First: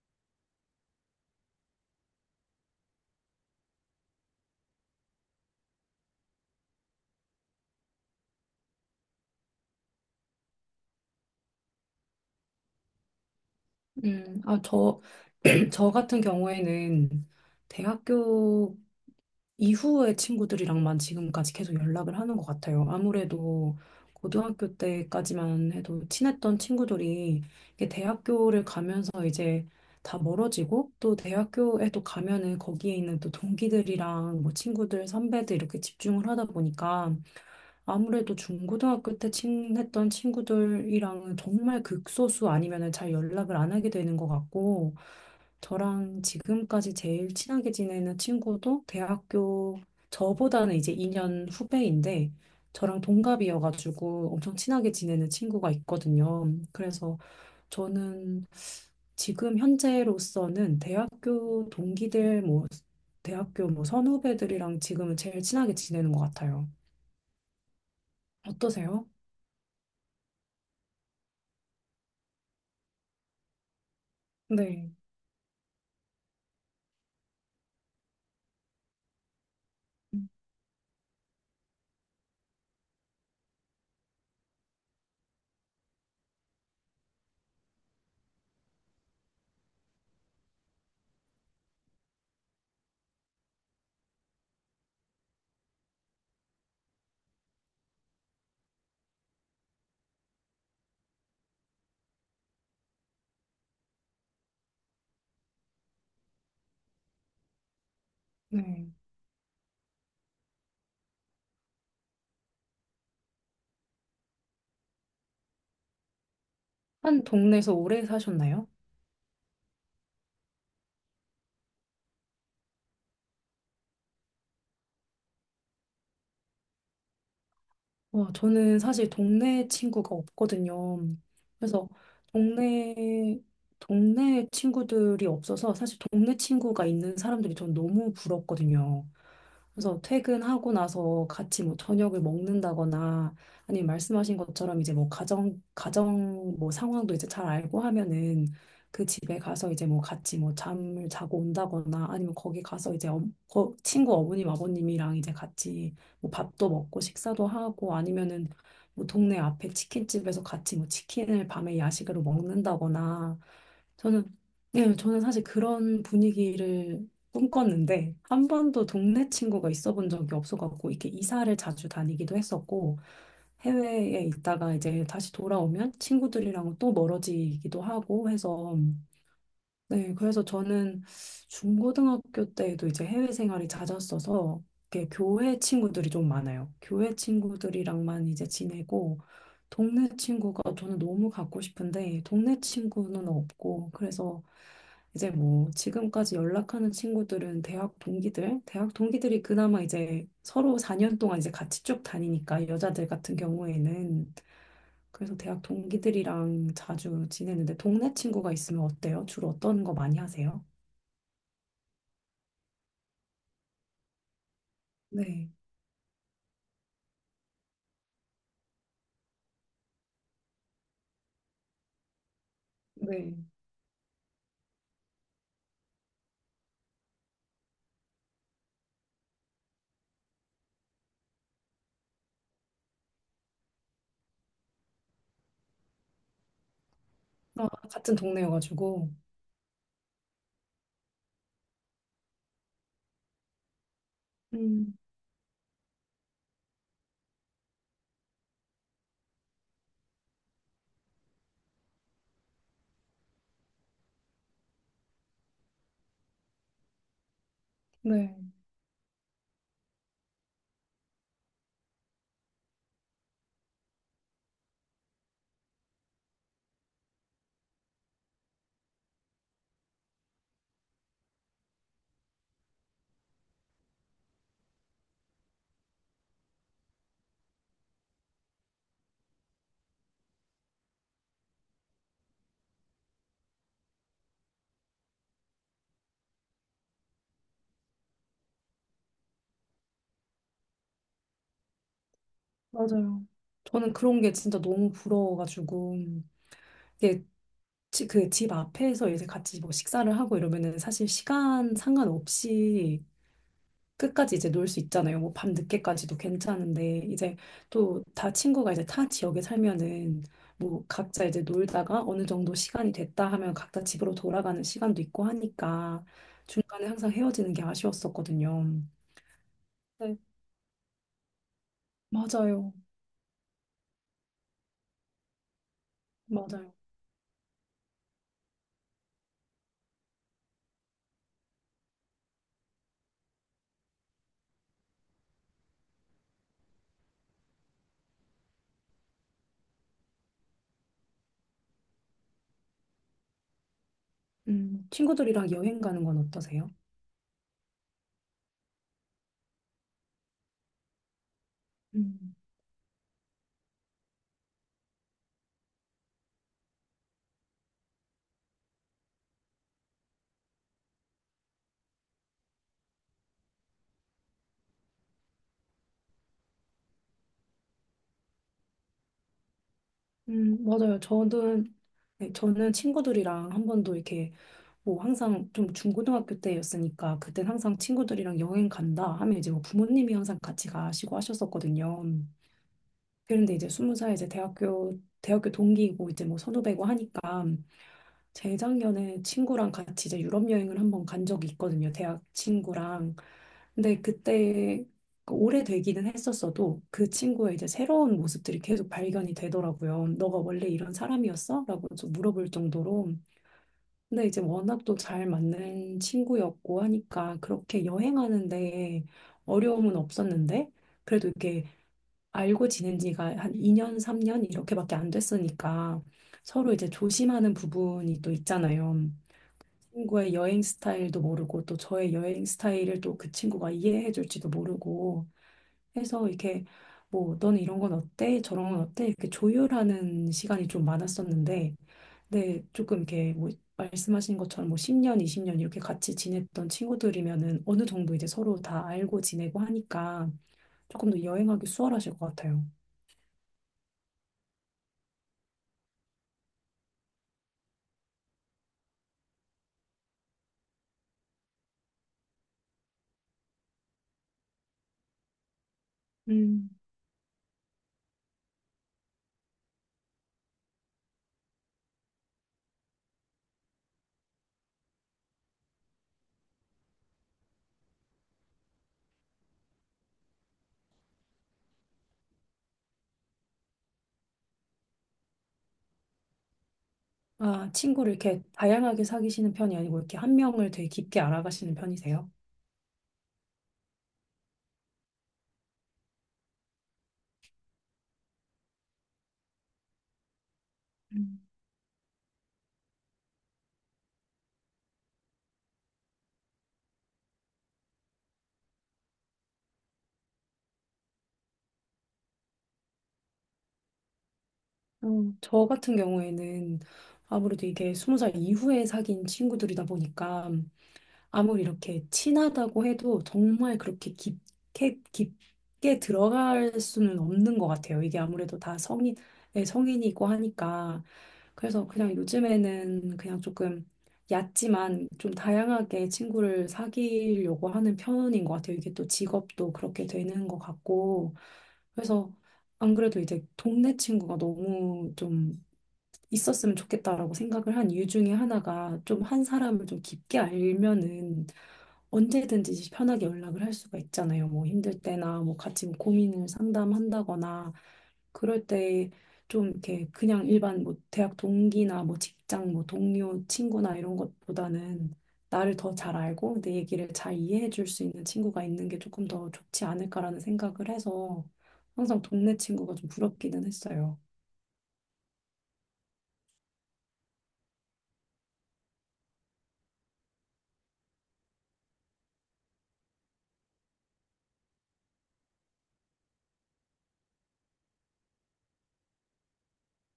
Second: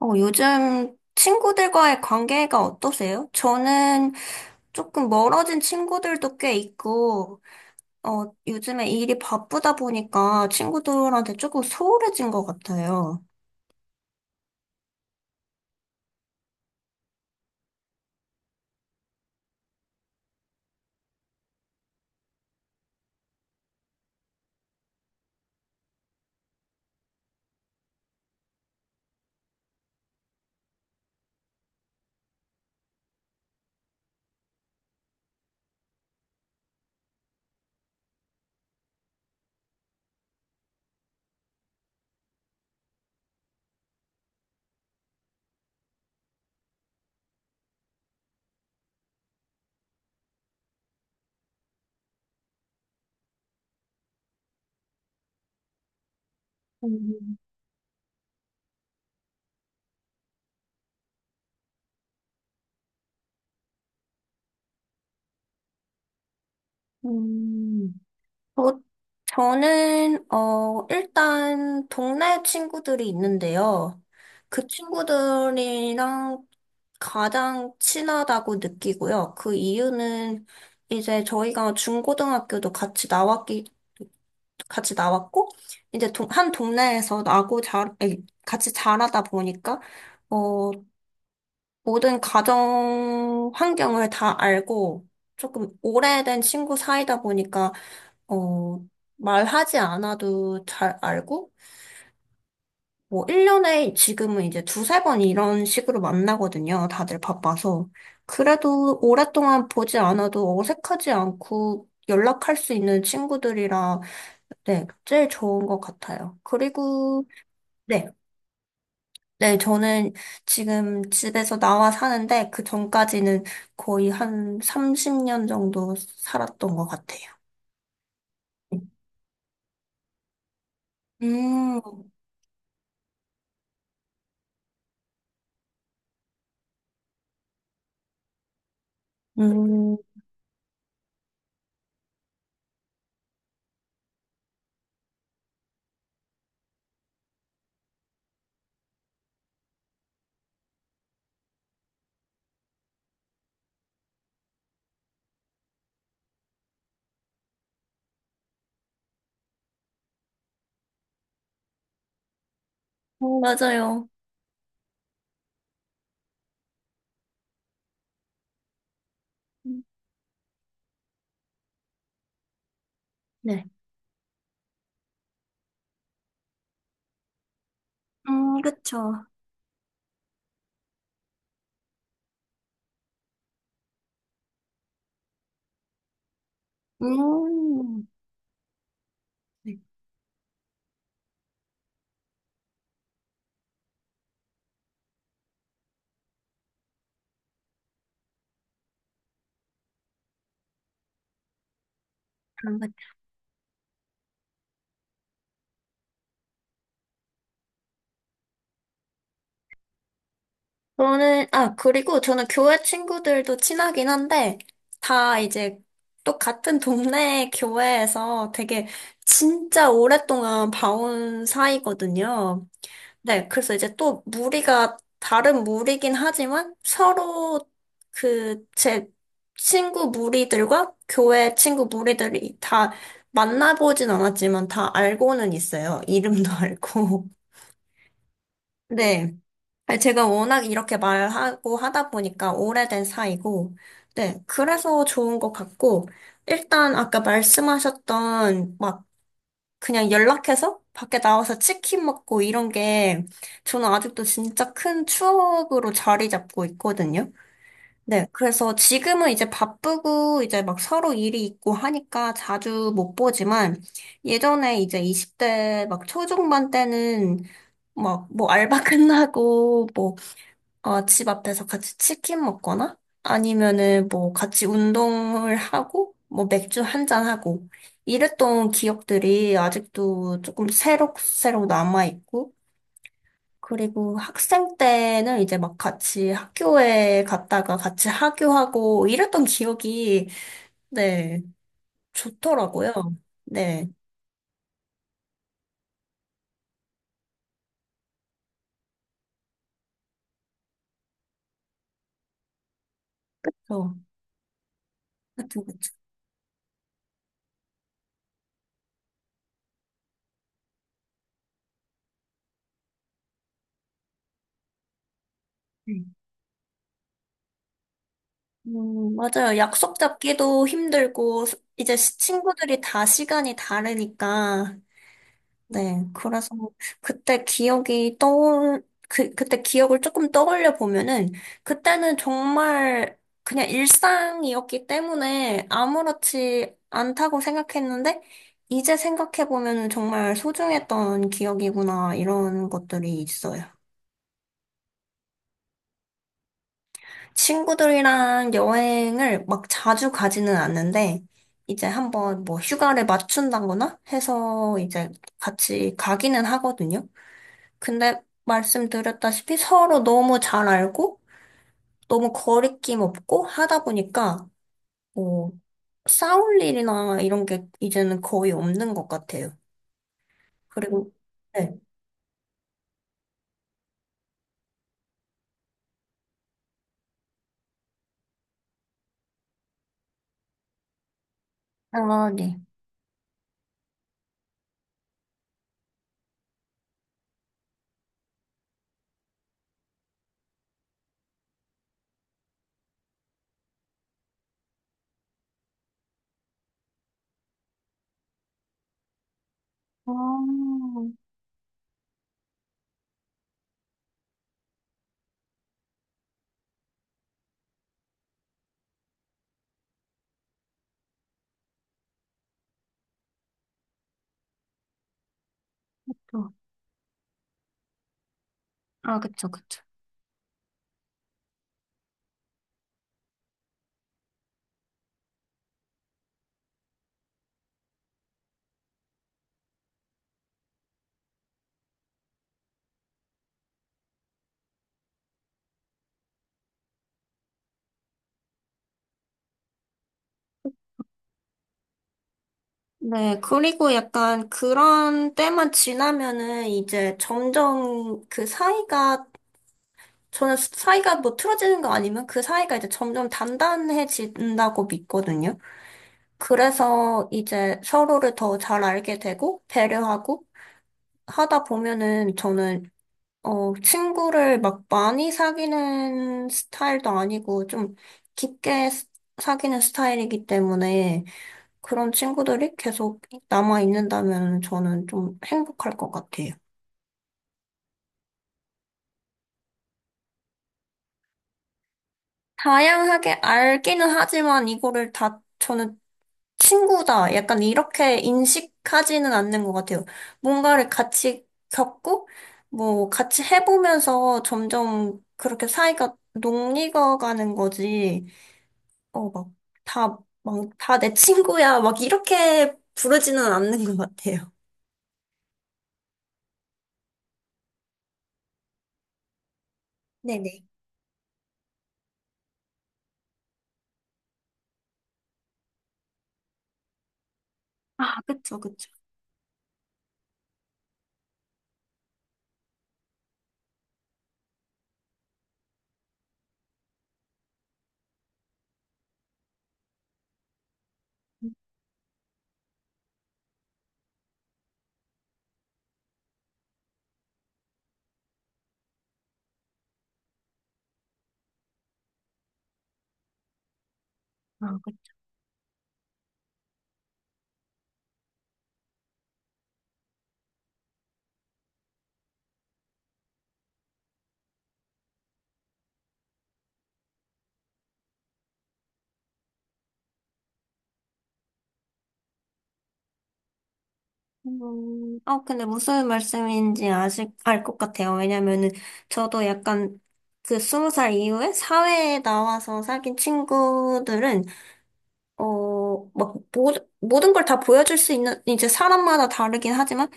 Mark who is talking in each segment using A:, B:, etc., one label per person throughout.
A: 요즘 친구들과의 관계가 어떠세요? 저는 조금 멀어진 친구들도 꽤 있고, 요즘에 일이 바쁘다 보니까 친구들한테 조금 소홀해진 것 같아요.
B: 음, 아, 저, 저 같은 경우에는 대학교 이후의 친구들이랑만 지금까지 계속 연락을 하는 것 같아요. 아무래도 고등학교 때까지만 해도 친했던 친구들이 이게 대학교를 가면서 이제 다 멀어지고 또 대학교에 또 가면은 거기에 있는 또 동기들이랑 뭐 친구들, 선배들 이렇게 집중을 하다 보니까 아무래도 중고등학교 때 친했던 친구들이랑은 정말 극소수 아니면은 잘 연락을 안 하게 되는 것 같고, 저랑 지금까지 제일 친하게 지내는 친구도 대학교 저보다는 이제 2년 후배인데 저랑 동갑이어가지고 엄청 친하게 지내는 친구가 있거든요. 그래서
A: 음,
B: 저는 지금 현재로서는 대학교 동기들 뭐 대학교 뭐 선후배들이랑 지금은 제일 친하게 지내는 것 같아요.
A: 음. 저,
B: 어떠세요?
A: 저는, 일단, 동네 친구들이 있는데요. 그
B: 네.
A: 친구들이랑 가장 친하다고 느끼고요. 그 이유는 이제 저희가 중고등학교도 같이 같이 나왔고, 이제 한 동네에서 나고 자, 아니, 같이 자라다 보니까, 어, 모든 가정 환경을 다 알고, 조금 오래된 친구 사이다 보니까 어, 말하지 않아도 잘 알고, 뭐, 1년에 지금은 이제 두세 번 이런 식으로 만나거든요. 다들 바빠서.
B: 네.
A: 그래도 오랫동안 보지 않아도 어색하지 않고 연락할 수 있는 친구들이라, 네, 제일 좋은 것 같아요.
B: 한
A: 그리고,
B: 동네에서 오래
A: 네.
B: 사셨나요?
A: 네, 저는 지금 집에서 나와 사는데 그 전까지는 거의 한 30년 정도 살았던 것 같아요.
B: 어, 저는 사실 동네 친구가 없거든요. 그래서
A: 음,
B: 동네, 동네 친구들이 없어서 사실 동네 친구가 있는 사람들이 전 너무 부럽거든요.
A: 음,
B: 그래서 퇴근하고 나서 같이 뭐 저녁을 먹는다거나 아니면 말씀하신 것처럼 이제 뭐 가정 뭐 상황도 이제 잘 알고 하면은 그 집에 가서 이제 뭐 같이 뭐 잠을 자고 온다거나 아니면 거기 가서 이제 친구 어머님 아버님이랑 이제 같이 뭐 밥도 먹고 식사도 하고 아니면은 뭐 동네 앞에 치킨집에서 같이 뭐 치킨을 밤에 야식으로 먹는다거나,
A: 맞아요.
B: 저는 예, 저는 사실 그런 분위기를 꿈꿨는데 한 번도 동네 친구가 있어 본 적이 없어갖고 이렇게 이사를 자주 다니기도 했었고
A: 네.
B: 해외에 있다가 이제 다시 돌아오면 친구들이랑 또 멀어지기도 하고 해서.
A: 그쵸.
B: 네, 그래서 저는 중고등학교 때에도 이제 해외 생활이 잦았어서 이렇게 교회 친구들이 좀 많아요. 교회
A: 음,
B: 친구들이랑만 이제 지내고,
A: 네,
B: 동네 친구가 저는 너무 갖고 싶은데 동네 친구는 없고, 그래서 이제 뭐 지금까지 연락하는 친구들은 대학 동기들, 대학 동기들이 그나마 이제 서로 4년 동안 이제 같이 쭉 다니니까
A: 그런 것
B: 여자들
A: 같아요.
B: 같은 경우에는. 그래서 대학 동기들이랑 자주 지내는데 동네 친구가 있으면 어때요? 주로 어떤 거 많이 하세요?
A: 아, 그리고 저는 교회 친구들도 친하긴 한데, 다
B: 네,
A: 이제 또 같은 동네 교회에서 되게 진짜 오랫동안 봐온 사이거든요.
B: 네.
A: 네, 그래서 이제 또 무리가 다른 무리긴 하지만 서로 그 제 친구 무리들과 교회 친구 무리들이 다 만나보진 않았지만 다 알고는 있어요. 이름도 알고.
B: 아, 같은 동네여가지고.
A: 네. 아니, 제가 워낙 이렇게 말하고 하다 보니까 오래된 사이고, 네.
B: 음,
A: 그래서 좋은 것 같고, 일단 아까 말씀하셨던 막 그냥 연락해서 밖에 나와서 치킨 먹고 이런 게 저는 아직도 진짜 큰 추억으로 자리 잡고 있거든요. 네.
B: 네,
A: 그래서 지금은 이제 바쁘고 이제 막 서로 일이 있고 하니까 자주 못 보지만 예전에 이제 20대 막 초중반 때는 막 뭐 알바 끝나고 뭐 집 앞에서 같이 치킨 먹거나 아니면은 뭐 같이 운동을 하고 뭐 맥주 한 잔 하고 이랬던 기억들이 아직도 조금 새록새록 남아있고 그리고 학생 때는 이제 막 같이 학교에 갔다가 같이 하교하고 이랬던 기억이, 네, 좋더라고요.
B: 맞아요.
A: 네.
B: 저는 그런 게 진짜 너무 부러워가지고 이게 그 집 앞에서 이제 같이 뭐 식사를 하고 이러면은 사실 시간 상관없이
A: 그래서
B: 끝까지 이제 놀 수 있잖아요. 뭐 밤
A: 하여튼 그쵸.
B: 늦게까지도 괜찮은데 이제 또 다 친구가 이제 타 지역에 살면은 뭐 각자 이제 놀다가 어느 정도 시간이 됐다 하면 각자 집으로 돌아가는 시간도 있고 하니까
A: 음,
B: 중간에 항상 헤어지는 게 아쉬웠었거든요.
A: 맞아요. 약속
B: 네,
A: 잡기도 힘들고 이제
B: 맞아요.
A: 친구들이 다 시간이 다르니까 네, 그래서
B: 맞아요.
A: 그때 기억이 그때 기억을 조금 떠올려 보면은, 그때는 정말 그냥 일상이었기 때문에 아무렇지 않다고 생각했는데, 이제 생각해 보면은 정말 소중했던 기억이구나, 이런 것들이 있어요.
B: 친구들이랑 여행 가는 건 어떠세요?
A: 친구들이랑 여행을 막 자주 가지는 않는데, 이제
B: 음,
A: 한번 뭐 휴가를 맞춘다거나 해서 이제 같이 가기는 하거든요. 근데 말씀드렸다시피 서로 너무 잘 알고 너무 거리낌 없고 하다 보니까 뭐 싸울 일이나 이런 게 이제는 거의 없는 것 같아요.
B: 맞아요.
A: 그리고
B: 저는,
A: 네.
B: 네, 저는 친구들이랑 한 번도 이렇게 뭐 항상 좀 중고등학교 때였으니까 그땐 항상 친구들이랑 여행 간다 하면 이제 뭐 부모님이 항상 같이 가시고 하셨었거든요.
A: 아, 네.
B: 그런데 이제 스무 살, 이제 대학교 동기이고 이제 뭐 선후배고 하니까 재작년에 친구랑 같이 이제 유럽 여행을 한번 간 적이 있거든요. 대학 친구랑. 근데 그때 그 오래되기는 했었어도 그 친구의 이제 새로운 모습들이 계속 발견이 되더라고요.
A: 아,
B: 너가 원래 이런 사람이었어? 라고 좀 물어볼 정도로. 근데 이제 워낙 또 잘 맞는 친구였고 하니까 그렇게 여행하는데 어려움은 없었는데, 그래도 이게 알고 지낸 지가 한 2년, 3년 이렇게밖에 안 됐으니까
A: 또.
B: 서로 이제 조심하는 부분이 또 있잖아요.
A: 아, 그쵸, 그쵸.
B: 친구의 여행 스타일도 모르고 또 저의 여행 스타일을 또 그 친구가 이해해 줄지도 모르고 해서 이렇게 뭐 너는 이런 건 어때? 저런 건 어때? 이렇게 조율하는 시간이 좀 많았었는데, 네, 조금 이렇게 뭐 말씀하신 것처럼 뭐 10년, 20년 이렇게 같이 지냈던 친구들이면은 어느 정도 이제 서로 다 알고 지내고 하니까 조금 더 여행하기 수월하실 것 같아요.
A: 네, 그리고 약간 그런 때만 지나면은 이제 점점 그 사이가, 저는 사이가 뭐 틀어지는 거 아니면 그 사이가 이제 점점 단단해진다고 믿거든요.
B: 음.
A: 그래서 이제 서로를 더 잘 알게 되고 배려하고 하다 보면은 저는 친구를 막 많이 사귀는 스타일도 아니고 좀 깊게 사귀는 스타일이기 때문에 그런 친구들이 계속 남아 있는다면 저는 좀 행복할 것 같아요.
B: 아, 친구를 이렇게 다양하게 사귀시는 편이 아니고 이렇게 한 명을 되게 깊게 알아가시는 편이세요?
A: 다양하게 알기는 하지만 이거를 다 저는 친구다. 약간 이렇게 인식하지는 않는 것 같아요. 뭔가를
B: 음.
A: 같이 겪고, 뭐, 같이 해보면서 점점 그렇게 사이가 녹익어 가는 거지. 어, 막, 다, 다 내 친구야. 막, 이렇게 부르지는 않는 것 같아요.
B: 어, 저 같은 경우에는 아무래도 이게 스무 살 이후에 사귄 친구들이다 보니까
A: 네네.
B: 아무리 이렇게 친하다고 해도 정말 그렇게 깊게, 깊게 들어갈 수는 없는 것 같아요. 이게
A: 아, 그쵸,
B: 아무래도 다
A: 그쵸.
B: 성인, 네, 성인이고 하니까. 그래서 그냥 요즘에는 그냥 조금 얕지만 좀 다양하게 친구를 사귀려고 하는 편인 것 같아요. 이게 또 직업도 그렇게 되는 것 같고. 그래서 안 그래도 이제 동네 친구가 너무 좀 있었으면 좋겠다라고 생각을 한 이유 중에 하나가, 좀 한 사람을 좀 깊게 알면은 언제든지 편하게 연락을 할 수가 있잖아요. 뭐
A: 아,
B: 힘들 때나 뭐 같이 뭐 고민을 상담한다거나, 그럴 때 좀 이렇게 그냥 일반 뭐 대학 동기나 뭐 직장 뭐 동료 친구나 이런 것보다는 나를 더 잘 알고 내 얘기를 잘 이해해 줄 수 있는 친구가 있는 게 조금 더 좋지 않을까라는 생각을 해서 항상 동네 친구가 좀 부럽기는 했어요.
A: 근데 무슨 말씀인지 아직 알 것 같아요. 왜냐면은 저도 약간 그 20살 이후에 사회에 나와서 사귄 친구들은 막, 모든 걸 다 보여줄 수 있는, 이제 사람마다 다르긴 하지만,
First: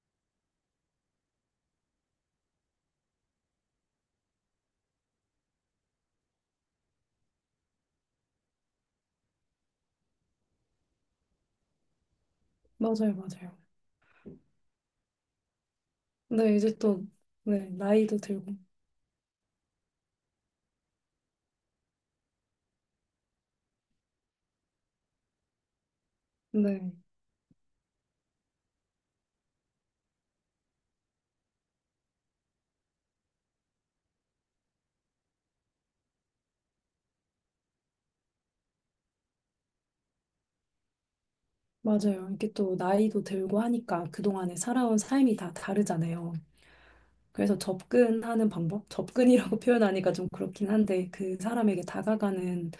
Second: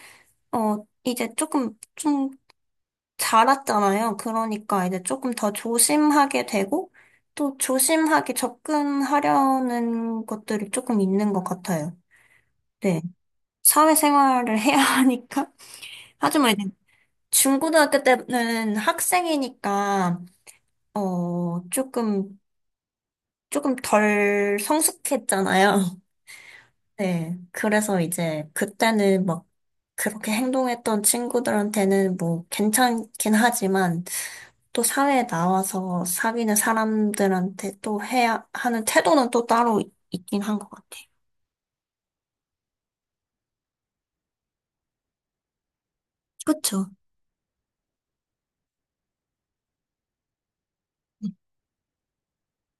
A: 이제 조금, 좀 자랐잖아요. 그러니까 이제 조금 더 조심하게 되고, 또 조심하게 접근하려는 것들이 조금 있는 것 같아요. 네.
B: 맞아요, 맞아요.
A: 사회생활을 해야 하니까. 하지만
B: 네,
A: 이제
B: 이제 또, 네,
A: 중고등학교
B: 나이도 들고.
A: 때는 학생이니까, 어, 조금, 조금 덜 성숙했잖아요.
B: 네,
A: 네, 그래서 이제 그때는 막 그렇게 행동했던 친구들한테는 뭐 괜찮긴 하지만 또 사회에 나와서 사귀는 사람들한테 또 해야 하는 태도는 또 따로 있긴 한 것 같아요.
B: 맞아요. 이게 또 나이도 들고 하니까 그동안에 살아온 삶이 다 다르잖아요.
A: 그쵸?
B: 그래서 접근하는 방법? 접근이라고 표현하니까 좀 그렇긴 한데, 그 사람에게 다가가는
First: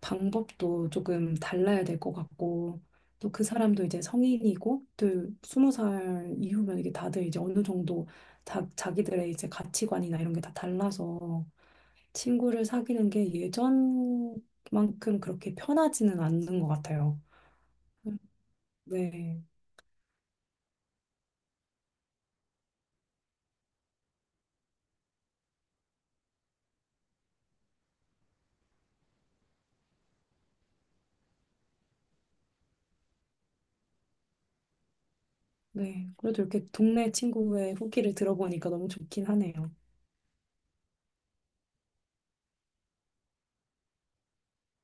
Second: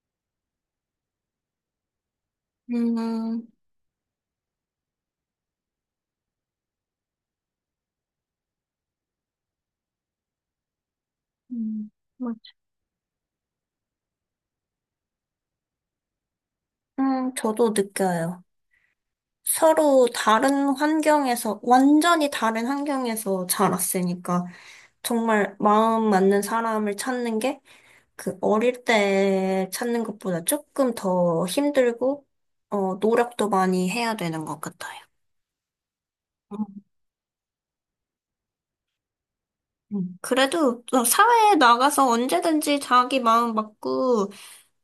B: 방법도 조금 달라야 될 것 같고, 또 그
A: 음,
B: 사람도 이제 성인이고, 또 스무 살 이후면 이게 다들 이제 어느 정도 다, 자기들의 이제 가치관이나 이런 게 다 달라서,
A: 음, 맞-
B: 친구를 사귀는 게 예전만큼 그렇게 편하지는 않는 것 같아요.
A: 저도
B: 음,
A: 느껴요.
B: 네,
A: 서로 다른 환경에서, 완전히 다른 환경에서 자랐으니까 정말 마음 맞는 사람을 찾는 게 그 어릴 때 찾는 것보다 조금 더 힘들고, 노력도 많이 해야 되는 것 같아요.
B: 네. 그래도
A: 음.
B: 이렇게 동네 친구의 후기를 들어보니까 너무 좋긴 하네요.
A: 음. 그래도 또 사회에 나가서 언제든지 자기 마음 맞고,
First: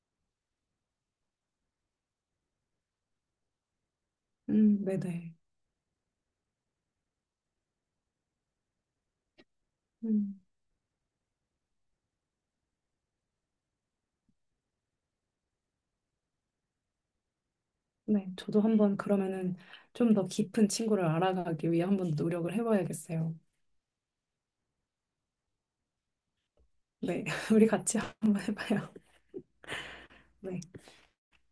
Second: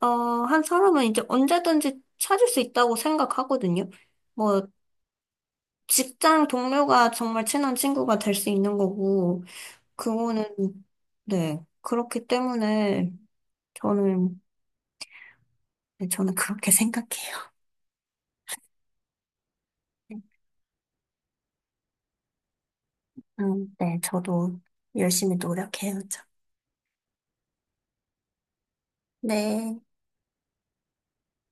A: 한 사람은 이제 언제든지 찾을 수 있다고 생각하거든요. 뭐,
B: 네네.
A: 직장 동료가 정말 친한 친구가 될 수 있는 거고,
B: 음,
A: 그거는, 네, 그렇기 때문에 저는, 네, 저는 그렇게 생각해요.
B: 네. 저도 한번 그러면은 좀 더 깊은 친구를 알아가기 위해 한번 노력을 해봐야겠어요.
A: 네, 저도 열심히 노력해야죠.
B: 네. 우리 같이 한번 해봐요.
A: 네,
B: 네.